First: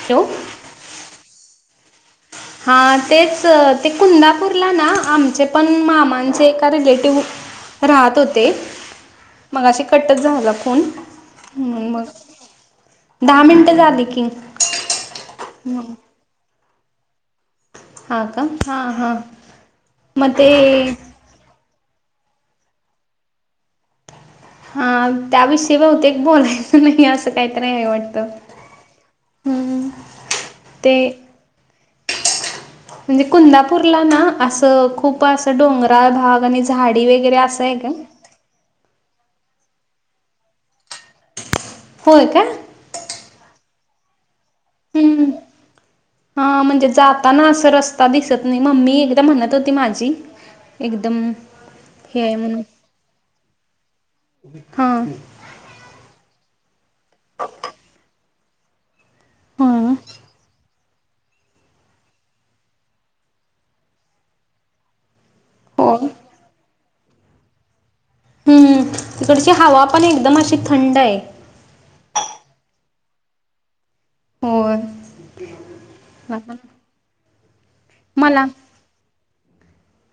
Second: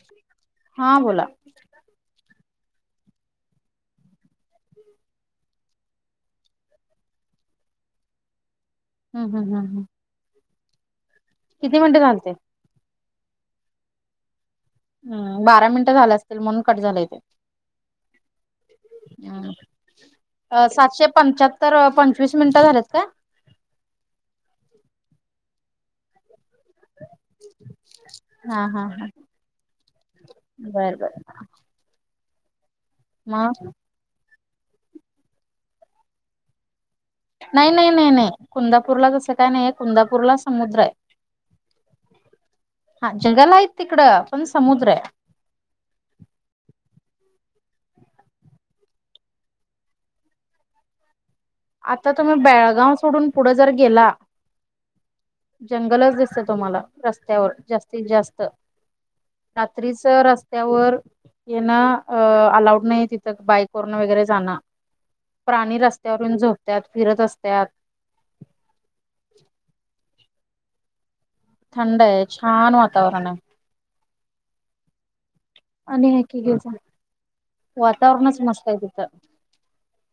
Hello हा बोला, हा तेच ते कुंदापूरला ना, आमचे पण मामांचे का रिलेटिव्ह राहत होते, हम्म हम्म मग अे हम्म कटच झाला फोन, किती म्हणून मिनिटं मग झालते, दहा मिनटं झाली की, हम बारा मिनिटं मग झालं, असतील म्हणून कट झालंय तेे, हां का हां हां [unintelligible] मग ते अ सातशे पंच्यातर, तर पंचवीस मिनिटं झाल्यात काय? हा त्याविषयी बहुते एक बोलायच नाही, असं काहीत नाही आहे वाटत? [unintelligible] बर बर, म्हणजे मग कुंदापूरला ना, असं खूप असं डोंगरा भाग आणि झाड नाही नाही नाही नाही, कुंदापूरला तसं काय नाही आहे कुंदापूरला समुद्र आहे. होय काय? जगलं आहेत तिकडं. पण समुद्र आहे हम्म हा म्हणजे जाताना अस, रस्ता दिसत नाही, मम्मी एकदा म्हणत होती माझी एकदम आता हे आहे तुम्ही म्हणून बेळगाव सोडून पुढे जर गेला, हा जंगलच दिस च तुम्हाला रस्त्यावर जास्तीत जास्त हा रात्रीच रस्त्यावर येन अ अलाऊड नाही तिथं बाईक वरून वगैरे जाणं. प्राणी हो रस्त्यांवर त्यात फिरत असत्यात. हम्म हम्म तिकडची हवा पण एकदम अशी थंडय. थंडय आहे छान वातावरण आहे. होय. आणि हे की [unintelligible] वातावरणच मला मस्त आहे तिथं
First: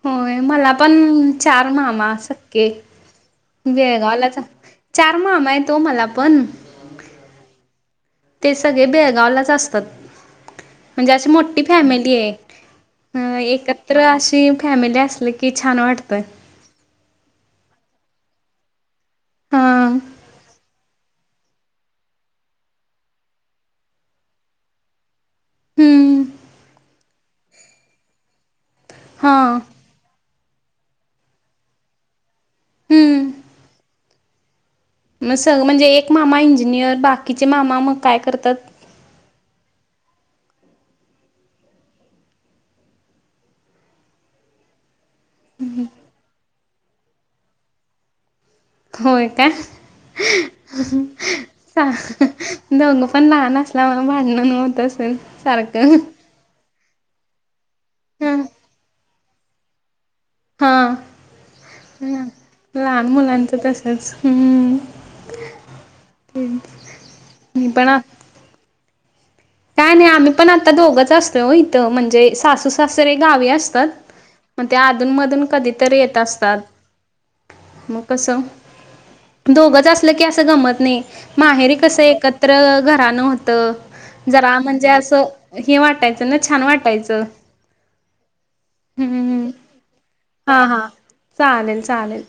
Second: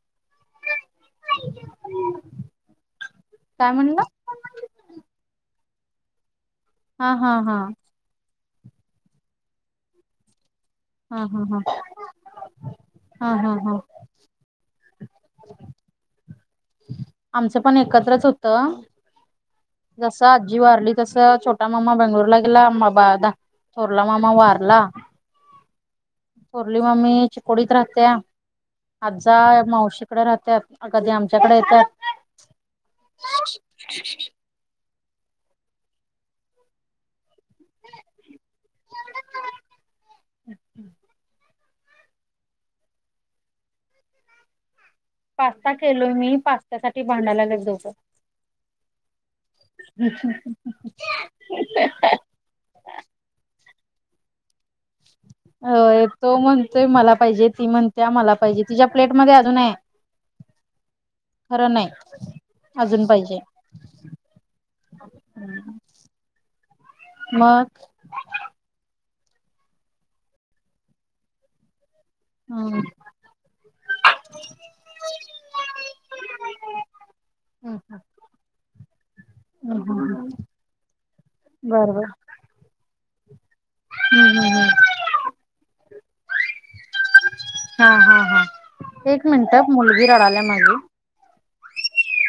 होय मला पण चार मामा सक्के. काय म्हणलं बेळगावला चा चार मामा यत ओ मला पणं. हा हा हा ते सगळे बेळगावलाच असतात म्हंजे हा अशी हा हा मोठ्ठी फॅमिलीय. अ हा हा हा एकत्र अशी फॅमिली असली की छान वाटतंय! आमचं पण एकत्रच होत हा जस आजी वारली जस छोटा मामा बेंगलुरला गेला, मा बा थोरला मामा वारला. हम्म थोरली मम्मी चिकोडीत राहत्या. हा आज्जा मावशीकडे राहत्यात अ कधी आमच्या च्याकडे येत्यात. हम्म मग स म्हणजे एक मामा इंजिनिअर म बाकीचे मामा मग काय करतात? अच्छा. पास्ता केलोय मी पास्त्यासाठी भांडा या लागलीत दोघ. होय का? दोंघ पण लहानच [unintelligible] भांडणं नव्हतंच. होय तो म्हणतोय मला पाहिजे ती म्हणत्या मला ह पाहिजे, तिच्या प्लेट मध्ये अजून हाय. हां. ह अजून लहान पाहिजे मुलांचं तसंच हम्म. मी मग पणा काय नाय आम्ही पण आता दोघंच असतोय इथं म्हण ते सासू हम्म सासरे गावी असतात मगं, ते आधून मधून कधीतरी येत असतात. हम्म मग कस दोघंच असल की हम्म असं गमत नाही. माहेरी कस बरोबर एकत्र घरानं होत, हम्म हम्म जरा म्हंजे हम्म असं हे वाटायचं ना छान वाटायचं. हा हा हा हम्म. एक हम्म. मिनिटं मुलगी रडाला हा माझी. हा. चालेल चालेल.